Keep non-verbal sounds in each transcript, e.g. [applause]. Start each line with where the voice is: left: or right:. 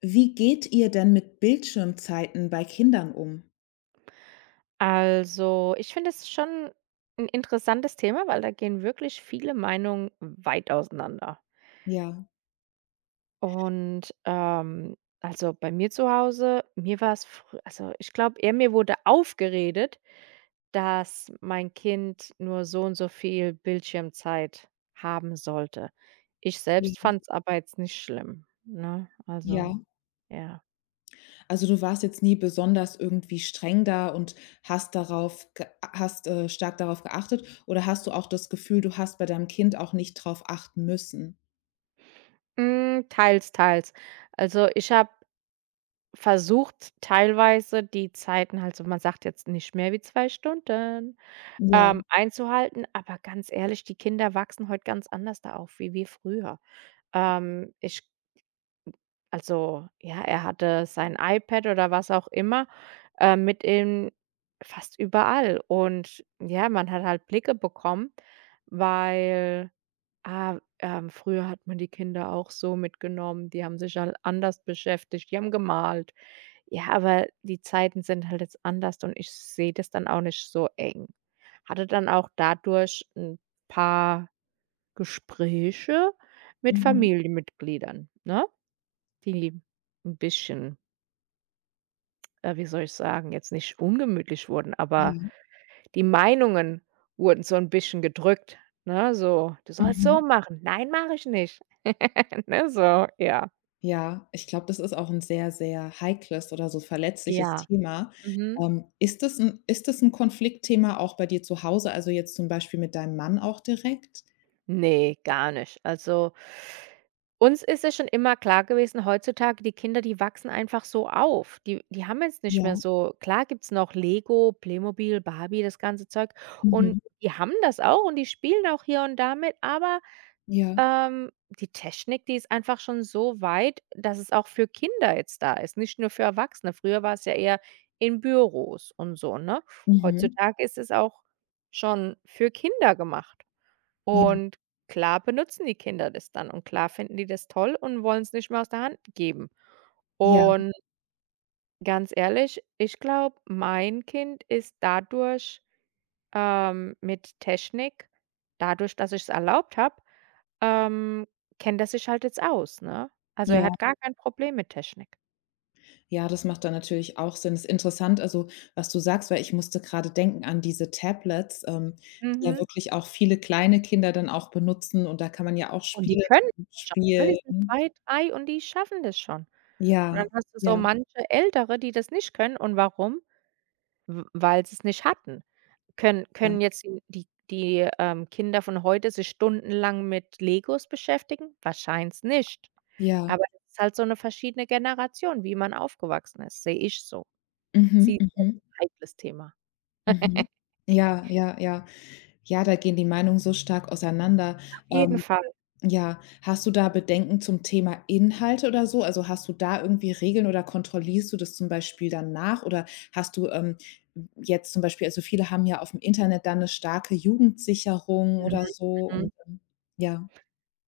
left: Wie geht ihr denn mit Bildschirmzeiten bei Kindern um?
right: Also, ich finde es schon ein interessantes Thema, weil da gehen wirklich viele Meinungen weit auseinander.
left: Ja,
right: Und, also, bei mir zu Hause, mir war's frü also, ich glaube eher, mir wurde aufgeredet, dass mein Kind nur so und so viel Bildschirmzeit haben sollte. Ich selbst
left: ja,
right: fand's aber jetzt nicht schlimm, ne?
left: ja.
right: Also, ja.
left: Also, du warst jetzt nie besonders irgendwie streng da und hast darauf ge hast, stark darauf geachtet, oder hast du auch das Gefühl, du hast bei deinem Kind auch nicht drauf achten müssen?
right: Hm, teils, teils. Also, ich habe versucht teilweise die Zeiten halt so man sagt jetzt nicht mehr wie 2 Stunden,
left: Ja,
right: einzuhalten, aber ganz ehrlich, die Kinder wachsen heute ganz anders da auf wie wir früher. Ich also, ja, er hatte sein iPad oder was auch immer, mit ihm fast überall. Und ja, man hat halt Blicke bekommen, weil Früher hat man die Kinder auch so mitgenommen. Die haben sich halt anders beschäftigt, die haben gemalt. Ja, aber die Zeiten sind halt jetzt anders und ich sehe das dann auch nicht so eng. Hatte dann auch dadurch ein paar Gespräche mit
left: mhm,
right: Familienmitgliedern, ne, die ein bisschen, wie soll ich sagen, jetzt nicht ungemütlich wurden, aber
left: ja,
right: die Meinungen wurden so ein bisschen gedrückt, ne? So: „Du sollst so
left: mhm.
right: machen." „Nein, mache ich nicht." [laughs] Ne, so, ja.
left: Ja, ich glaube, das ist auch ein sehr, sehr heikles oder so verletzliches
right: Ja,
left: Thema.
right: mhm.
left: Ist ist das ein Konfliktthema auch bei dir zu Hause, also, jetzt zum Beispiel mit deinem Mann auch direkt?
right: Ne, gar nicht. Also, uns ist es schon immer klar gewesen, heutzutage, die Kinder, die wachsen einfach so auf. Die haben jetzt nicht
left: Ja.
right: mehr so klar, gibt's noch Lego, Playmobil, Barbie, das ganze Zeug, und
left: Mhm.
right: die haben das auch und die spielen auch hier und damit. Aber,
left: Ja.
right: ähm, die Technik, die ist einfach schon so weit, dass es auch für Kinder jetzt da ist, nicht nur für Erwachsene. Früher war es ja eher in Büros und so, ne?
left: Mhm.
right: Heutzutage ist es auch schon für Kinder gemacht.
left: Ja,
right: Und klar benutzen die Kinder das dann und klar finden die das toll und wollen es nicht mehr aus der Hand geben.
left: ja,
right: Und ganz ehrlich, ich glaube, mein Kind ist dadurch, mit Technik, dadurch, dass ich es erlaubt habe, ähm, kennt er sich halt jetzt aus, ne? Also, er
left: ja.
right: hat gar kein Problem mit Technik.
left: Ja, das macht dann natürlich auch Sinn. Ist interessant, also, was du sagst, weil ich musste gerade denken an diese Tablets, die ja
right: Mhm.
left: wirklich auch viele kleine Kinder dann auch benutzen, und da kann man ja auch
right: Und die
left: Spiele
right: können
left: drauf
right: das schon, ne? Die sind
left: spielen.
right: zwei, 3 und die schaffen das schon. Und dann
left: Ja,
right: hast du so
left: ja,
right: manche Ältere, die das nicht können. Und warum? W weil sie es nicht hatten. Können
left: ja,
right: können jetzt die Kinder von heute sich stundenlang mit Legos beschäftigen? Wahrscheinlich nicht.
left: ja.
right: Aber es ist halt so eine verschiedene Generation, wie man aufgewachsen ist, sehe ich so.
left: Mhm,
right: Sie ist halt
left: mhm,
right: ein heikles Thema.
left: mhm.
right: [laughs]
left: Ja, ja, ja. Ja, da gehen die Meinungen so stark auseinander.
right: Auf jeden
left: Ähm
right: Fall.
left: Ja, hast du da Bedenken zum Thema Inhalte oder so? Also, hast du da irgendwie Regeln oder kontrollierst du das zum Beispiel dann nach? Oder hast du, jetzt zum Beispiel also, viele haben ja auf dem Internet dann eine starke Jugendsicherung
right: Mhm,
left: oder so und,
right: mhm.
left: ja.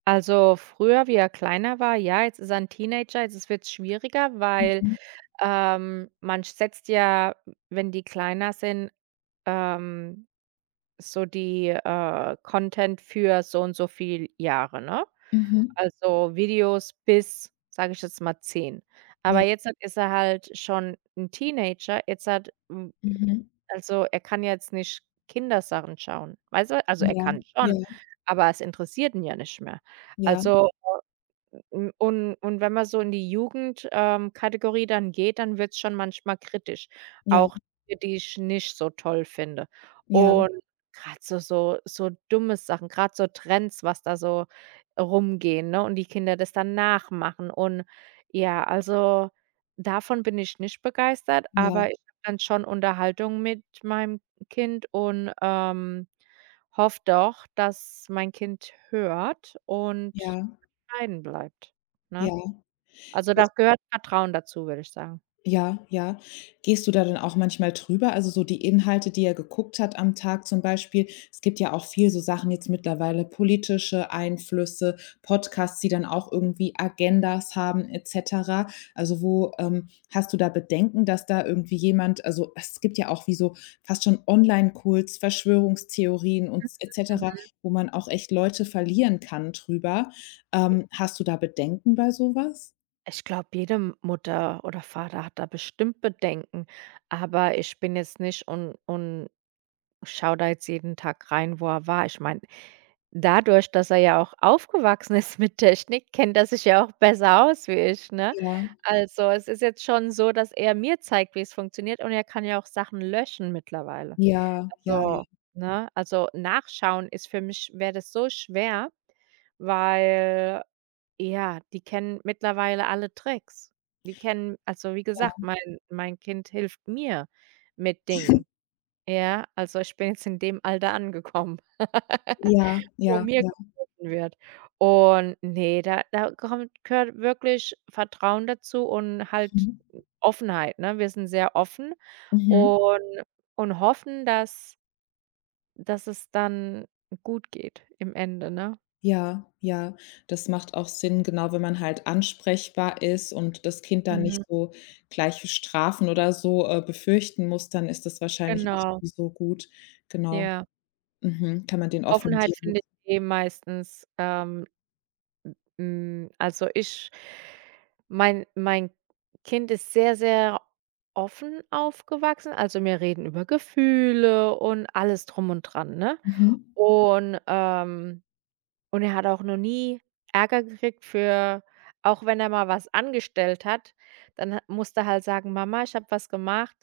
right: Also, früher, wie er kleiner war, ja, jetzt ist er ein Teenager, jetzt wird es schwieriger, weil,
left: Mhm.
right: man setzt ja, wenn die kleiner sind, ähm so die, Content für so und so viel Jahre, ne?
left: Mhm.
right: Also, Videos bis, sage ich jetzt mal, 10. Aber
left: Ja.
right: jetzt hat ist er halt schon ein Teenager.
left: Mhm.
right: Also, er kann ja jetzt nicht Kindersachen schauen, weißt du? Also, er
left: Ja.
right: kann
left: Ja.
right: schon, aber es interessiert ihn ja nicht mehr.
left: Ja.
right: Also und wenn man so in die Jugendkategorie dann geht, dann wird's schon manchmal kritisch,
left: Ja.
right: auch Dinge, die ich nicht so toll finde.
left: Ja.
right: Und gerade so dumme Sachen, gerade so Trends, was da so rumgehen, ne, und die Kinder das dann nachmachen, und ja, also, davon bin ich nicht begeistert,
left: Ja.
right: aber ich habe dann schon Unterhaltung mit meinem Kind und, hoffe doch, dass mein Kind hört und
left: Ja.
right: bescheiden bleibt, ne?
left: Ja.
right: Also,
left: Ja.
right: da gehört Vertrauen dazu, würde ich sagen.
left: Ja, ja. Gehst du da dann auch manchmal drüber? Also so die Inhalte, die er geguckt hat am Tag zum Beispiel. Es gibt ja auch viel so Sachen jetzt mittlerweile, politische Einflüsse, Podcasts, die dann auch irgendwie Agendas haben, et cetera. Also wo hast du da Bedenken, dass da irgendwie jemand also es gibt ja auch wie so fast schon Online-Kults, Verschwörungstheorien und et cetera,
right: Mhm.
left: wo man auch echt Leute verlieren kann drüber. Hast du da Bedenken bei sowas?
right: Ich glaube, jede M Mutter oder Vater hat da bestimmt Bedenken, aber ich bin jetzt nicht und schaue da jetzt jeden Tag rein, wo er war. Ich meine, dadurch, dass er ja auch aufgewachsen [laughs] ist mit Technik, kennt er sich ja auch besser aus wie ich, ne?
left: Ja,
right: Also, es ist jetzt schon so, dass er mir zeigt, wie es funktioniert, und er kann ja auch Sachen löschen mittlerweile.
left: ja, ja,
right: Also, ne, also, nachschauen, ist für mich wäre das so schwer. Weil, ja, die kennen mittlerweile alle Tricks. Die kennen Also, wie
left: ja.
right: gesagt, mein Kind hilft mir mit Dingen, ja? Also, ich bin jetzt in dem Alter angekommen,
left: Ja,
right: [laughs] wo
left: ja,
right: mir
left: ja.
right: geholfen wird. Und nee, da kommt gehört wirklich Vertrauen dazu und halt
left: Mhm.
right: Offenheit, ne? Wir sind sehr offen
left: Mhm.
right: und hoffen, dass es dann gut geht im Ende, ne?
left: Ja, ja. Das macht auch Sinn, genau, wenn man halt ansprechbar ist und das Kind dann nicht
right: Mhm,
left: so gleich für Strafen oder so, befürchten muss, dann ist das wahrscheinlich auch
right: genau,
left: sowieso gut. Genau.
right: ja.
left: Mhm. Kann man den offenen
right: Offenheit
left: Dialog
right: findet eh meistens, also, ich mein Kind ist sehr, sehr offen aufgewachsen. Also, wir reden über Gefühle und alles drum und dran, ne?
left: mhm.
right: Und, ähm und er hat auch noch nie Ärger gekriegt, für, auch wenn er mal was angestellt hat, dann ha musste er halt sagen: „Mama, ich habe was gemacht,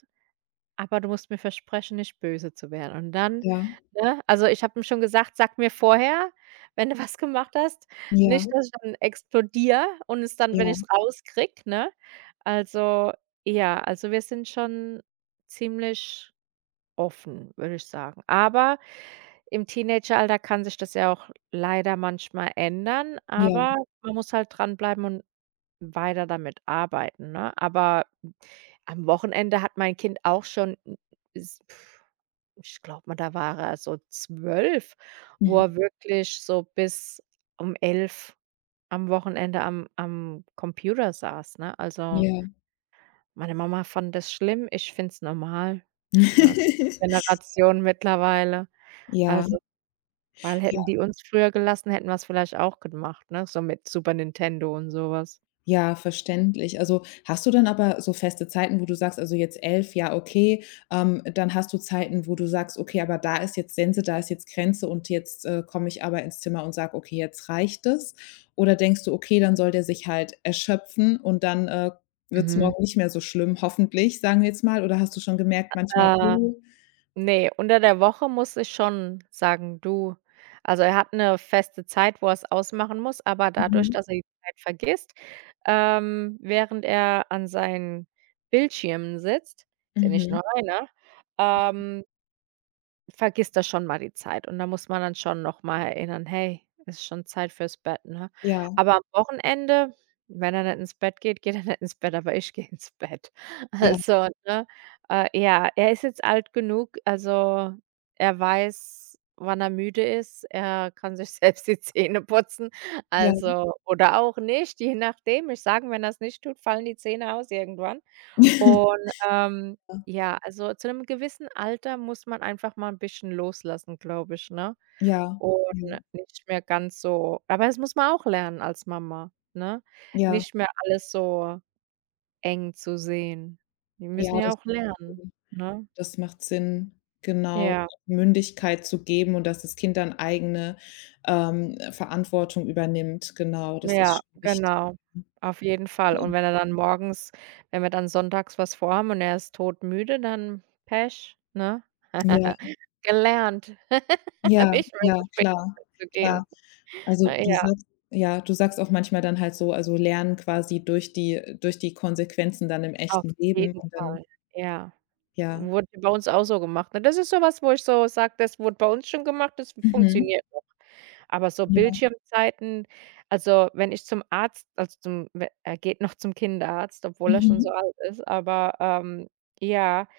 right: aber du musst mir versprechen, nicht böse zu werden." Und dann
left: Ja,
right: [laughs] ne, also, ich habe ihm schon gesagt: „Sag mir vorher, wenn du [laughs] was gemacht hast,
left: ja,
right: nicht, dass ich dann explodiere und es dann, wenn
left: ja,
right: ich es rauskriege", ne? Also, ja, also, wir sind schon ziemlich offen, würde ich sagen. Aber im Teenageralter kann sich das ja auch leider manchmal ändern,
left: ja,
right: aber man muss halt dranbleiben und weiter damit arbeiten, ne? Aber am Wochenende hat mein Kind auch schon s pf, ich glaube mal, da war er so 12, wo
left: mhm,
right: er wirklich so bis um 11 am Wochenende am Computer saß, ne? Also,
left: ja.
right: meine Mama fand das schlimm, ich finde es normal, ne?
left: [laughs]
right: Generation mittlerweile.
left: Ja.
right: Also, weil hätten die uns früher gelassen, hätten wir es vielleicht auch gemacht, ne? So mit Super Nintendo und sowas.
left: Ja, verständlich. Also, hast du dann aber so feste Zeiten, wo du sagst, also jetzt 11, ja, okay, dann hast du Zeiten, wo du sagst: „Okay, aber da ist jetzt Sense, da ist jetzt Grenze und jetzt, komme ich aber ins Zimmer und sage: ‚Okay, jetzt reicht es’?“ Oder denkst du: „Okay, dann soll der sich halt erschöpfen und dann, wird es
right: Mhm.
left: morgen nicht mehr so schlimm, hoffentlich“, sagen wir jetzt mal? Oder hast du schon gemerkt manchmal:
right: Äh
left: „Oh,
right: Ne, unter der Woche muss ich schon sagen: „Du", also, er hat 'ne feste Zeit, wo er's ausmachen muss, aber dadurch,
left: mhm,
right: dass er die Zeit vergisst, während er an seinen Bildschirmen sitzt, ist ja nicht
left: mhm,
right: nur einer, ähm vergisst da schon mal die Zeit, und da muss man dann schon noch mal erinnern: „Hey, es ist schon Zeit fürs Bett", ne?
left: ja,
right: Aber am Wochenende, wenn er nicht ins Bett geht, geht er nicht ins Bett, aber ich [laughs] gehe ins Bett.
left: ja,
right: Also, ne, ja, er ist jetzt alt genug, also, er weiß, wann er müde ist. Er kann sich [laughs] selbst die Zähne putzen,
left: ja,
right: also oder auch nicht, je nachdem. Ich sage ihm, wenn er's nicht tut, fallen die Zähne aus irgendwann.
left: [laughs]
right: Und, ja, also zu einem gewissen Alter muss man einfach mal ein bisschen loslassen, glaube ich, ne?
left: ja,
right: Und
left: ja,
right: nicht mehr ganz so, aber das muss man auch lernen als Mama, ne?
left: ja,
right: Nicht mehr alles so eng zu sehen. Die
left: ja,
right: müssen
left: ja,
right: ja
left: das
right: auch lernen, ne?
left: Das macht Sinn, genau,
right: Ja.
left: Mündigkeit zu geben und dass das Kind dann eigene, Verantwortung übernimmt. Genau, das
right: Ja,
left: ist schon wichtig.
right: genau, auf jeden Fall.
left: Mhm.
right: Und wenn er dann morgens wenn wir dann sonntags was vorhaben und er ist todmüde, dann Pech, ne?
left: Ja,
right: [laughs] Gelernt, [laughs]
left: ja,
right: nicht mehr
left: ja,
right: so spät
left: klar,
right: zu
left: klar.
right: gehen.
left: Also, du
right: Ja,
left: sagst ja, du sagst auch manchmal dann halt so also, lernen quasi durch die Konsequenzen dann im
right: auf
left: echten Leben
right: jeden
left: und dann
right: Fall. Ja,
left: ja.
right: wurde bei uns auch so gemacht, ne? Das ist so was, wo ich so sage: „Das wurde bei uns schon gemacht, das
left: Mhm.
right: funktioniert noch." Aber so
left: Ja.
right: Bildschirmzeiten, also, wenn ich zum Arzt, also, zum we er geht noch zum Kinderarzt, obwohl er schon so
left: Mhm.
right: alt ist, aber, ja.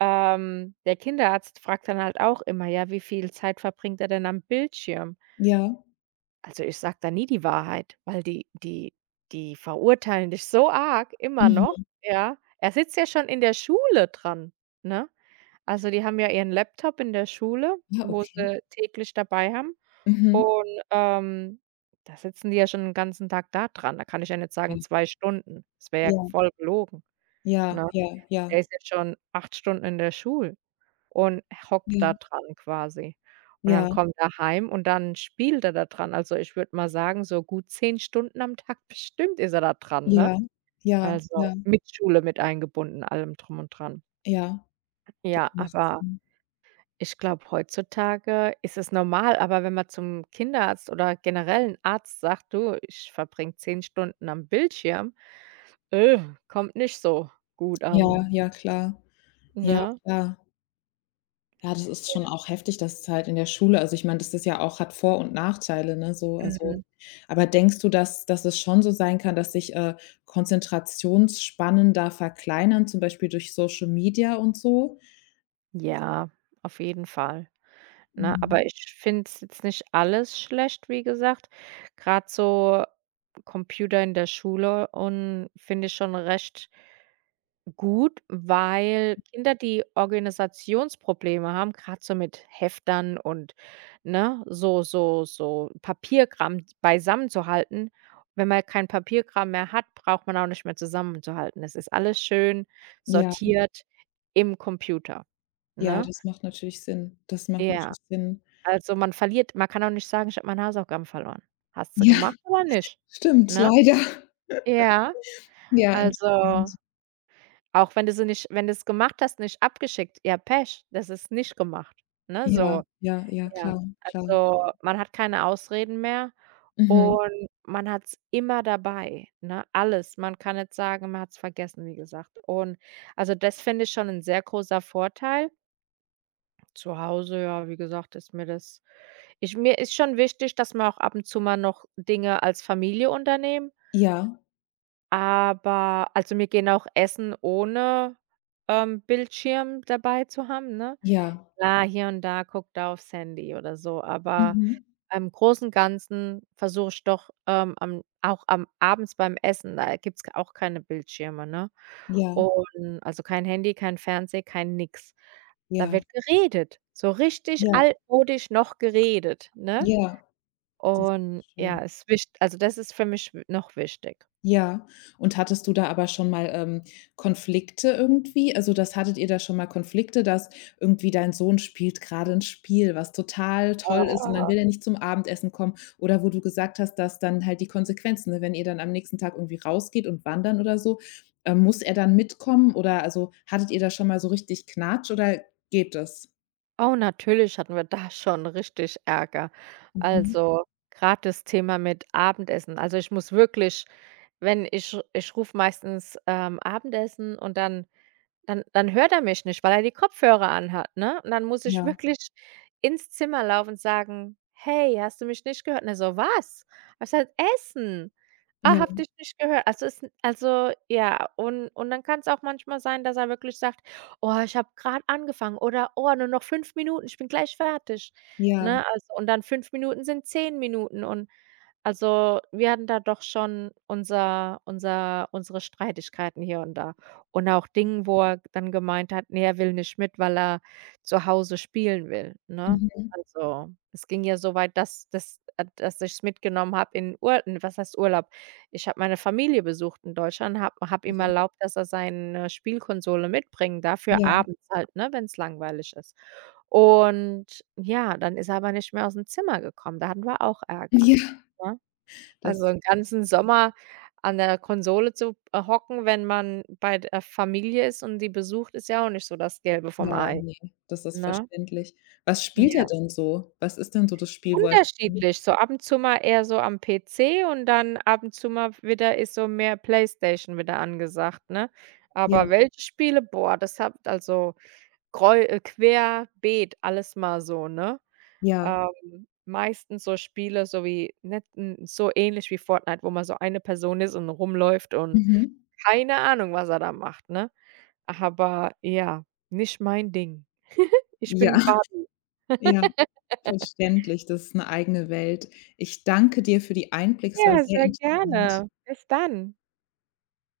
right: Der Kinderarzt fragt dann halt auch immer: „Ja, wie viel Zeit verbringt er denn am Bildschirm?"
left: Ja.
right: Also, ich sage da nie die Wahrheit, weil die verurteilen dich so arg immer noch,
left: Mhm.
right: ja. Er sitzt ja schon in der Schule dran, ne? Also, die haben ja ihren Laptop in der Schule,
left: Ja,
right: wo
left: okay.
right: sie täglich dabei haben,
left: Mhm.
right: und, da sitzen die ja schon den ganzen Tag da dran. Da kann ich ja nicht sagen
left: Ja,
right: 2 Stunden. Das wäre ja
left: ja,
right: voll gelogen,
left: ja,
right: ne? Der
left: ja,
right: ist ja schon 8 Stunden in der Schule und hockt da
left: ja,
right: dran quasi. Und
left: ja, ja,
right: dann kommt er heim und dann spielt er da dran. Also, ich würde mal sagen, so gut 10 Stunden am Tag [laughs] bestimmt ist er da dran, ne?
left: ja, ja,
right: Also,
left: ja.
right: mit Schule mit eingebunden, allem drum und dran.
left: Ja, das
right: Ja,
left: macht
right: aber
left: Sinn.
right: ich glaube, heutzutage ist es normal, aber wenn man zum Kinderarzt oder generell 'n Arzt sagt: „Du, ich verbringe 10 Stunden am Bildschirm", äh, kommt nicht so gut an,
left: Ja, ja, klar. Ja,
right: ne?
left: klar. Ja, das ist schon auch heftig, dass es halt in der Schule also, ich meine, das ist ja auch hat Vor und Nachteile, ne, so, also
right: Mhm.
left: aber denkst du, dass es schon so sein kann, dass sich, Konzentrationsspannen da verkleinern, zum Beispiel durch Social Media und so?
right: Ja, auf jeden Fall. Ne,
left: Mhm.
right: aber ich finde es jetzt nicht alles schlecht, wie gesagt. Gerade so Computer in der Schule, und finde ich schon recht gut, weil Kinder, die Organisationsprobleme haben, gerade so mit Heftern und, ne, so Papierkram beisammenzuhalten. Wenn man kein Papierkram mehr hat, braucht man auch nicht mehr zusammenzuhalten. Es ist alles schön
left: Ja,
right: sortiert im Computer,
left: ja,
right: ne?
left: das macht natürlich Sinn. Das macht
right: Ja.
left: natürlich Sinn.
right: Also, man kann auch nicht sagen: „Ich habe meine Hausaufgaben verloren." Hast du
left: Ja,
right: gemacht oder nicht,
left: stimmt,
right: ne?
left: leider.
right: Ja,
left: Ja, interessant.
right: also, auch wenn du sie nicht, wenn du's gemacht hast, nicht abgeschickt, ja Pech, das ist nicht gemacht, ne,
left: Ja,
right: so.
left: ja, ja,
right: Ja,
left: klar, klar.
right: also, man hat keine Ausreden mehr
left: Mhm.
right: und man hat's immer dabei, ne, alles. Man kann nicht sagen, man hat's vergessen, wie gesagt. Und, also, das finde ich schon 'n sehr großer Vorteil. Zu Hause, ja, wie gesagt, ist mir das ich mir ist schon wichtig, dass wir auch ab und zu mal noch Dinge als Familie unternehmen,
left: Ja,
right: aber, also, wir gehen auch essen, ohne, Bildschirm dabei zu haben, ne?
left: ja.
right: Klar, hier und da guckt er aufs Handy oder so, aber
left: Mhm.
right: im Großen und Ganzen versuche ich doch, am auch am abends beim Essen, da gibt's k auch keine Bildschirme, ne?
left: Ja,
right: Und, also, kein Handy, kein Fernseh, kein nix. Da
left: ja,
right: wird geredet, so richtig
left: ja,
right: altmodisch noch geredet, ne?
left: ja, das ist
right: Und ja,
left: schön.
right: ist wicht also, das ist für mich w noch wichtig.
left: Ja, und hattest du da aber schon mal, Konflikte irgendwie? Also, das hattet ihr da schon mal Konflikte, dass irgendwie dein Sohn spielt gerade ein Spiel, was total toll ist, und dann will er nicht zum Abendessen kommen, oder wo du gesagt hast, dass dann halt die Konsequenzen, ne, wenn ihr dann am nächsten Tag irgendwie rausgeht und wandern oder so, muss er dann mitkommen oder also, hattet ihr da schon mal so richtig Knatsch oder geht das?
right: Oh, natürlich hatten wir da [laughs] schon richtig Ärger.
left: Mhm.
right: Also, gerade das Thema mit Abendessen. Also, ich muss wirklich wenn ich rufe meistens, Abendessen, und dann hört er mich nicht, weil er die Kopfhörer anhat, ne? Und dann muss ich
left: Ja,
right: wirklich ins Zimmer laufen und sagen: „Hey, hast du mich nicht gehört?" Und er so: „Was?" Habe ich gesagt: „Essen." „Ah,
left: ja,
right: habe dich nicht gehört." Also, es also, ja, und dann kann's auch manchmal sein, dass er wirklich sagt: „Oh, ich habe grad angefangen", oder: „Oh, nur noch 5 Minuten, ich bin gleich fertig",
left: ja.
right: ne? Also, und dann 5 Minuten sind 10 Minuten und, also, wir hatten da doch schon unsere Streitigkeiten hier und da. Und auch Dingen, wo er dann gemeint hat, ne, er will nicht mit, weil er zu Hause spielen will, ne?
left: Mhm.
right: Also, es ging ja so weit, dass dass ich's mitgenommen habe in Ur was heißt Urlaub? Ich habe meine Familie besucht in Deutschland, habe ihm
left: Ja,
right: erlaubt, dass er seine Spielkonsole mitbringen darf für
left: ja,
right: abends halt, ne, wenn es langweilig ist. Und ja, dann ist er aber nicht mehr aus dem Zimmer gekommen. Da hatten wir auch
left: [laughs]
right: Ärger,
left: ja.
right: ne? Also,
left: Das
right: 'n ganzen Sommer an der Konsole zu, hocken, wenn man bei der Familie ist und die besucht, ist ja auch nicht so das Gelbe vom
left: ja,
right: Ei,
left: ne, das ist
right: ne?
left: verständlich. Was spielt er
right: Ja.
left: denn so? Was ist denn so das Spiel, wo er [unintelligible]
right: Unterschiedlich, so ab und zu mal eher so am PC und dann ab und zu mal wieder ist so mehr Playstation wieder angesagt, ne?
left: Ja,
right: Aber welche Spiele? Boah, das habe also greu querbeet alles mal so, ne?
left: ja.
right: Meistens so Spiele, so ähnlich wie Fortnite, wo man so eine Person ist und rumläuft, und
left: Mhm. [laughs]
right: keine Ahnung, was er da macht, ne? Aber ja, nicht mein Ding. Ich
left: Ja,
right: bin Barbie.
left: ja,
right: [laughs]
left: verständlich. Das ist 'ne eigene Welt. Ich danke dir für die Einblicke. Es war
right: Ja,
left: sehr
right: sehr
left: interessant.
right: gerne. Bis dann.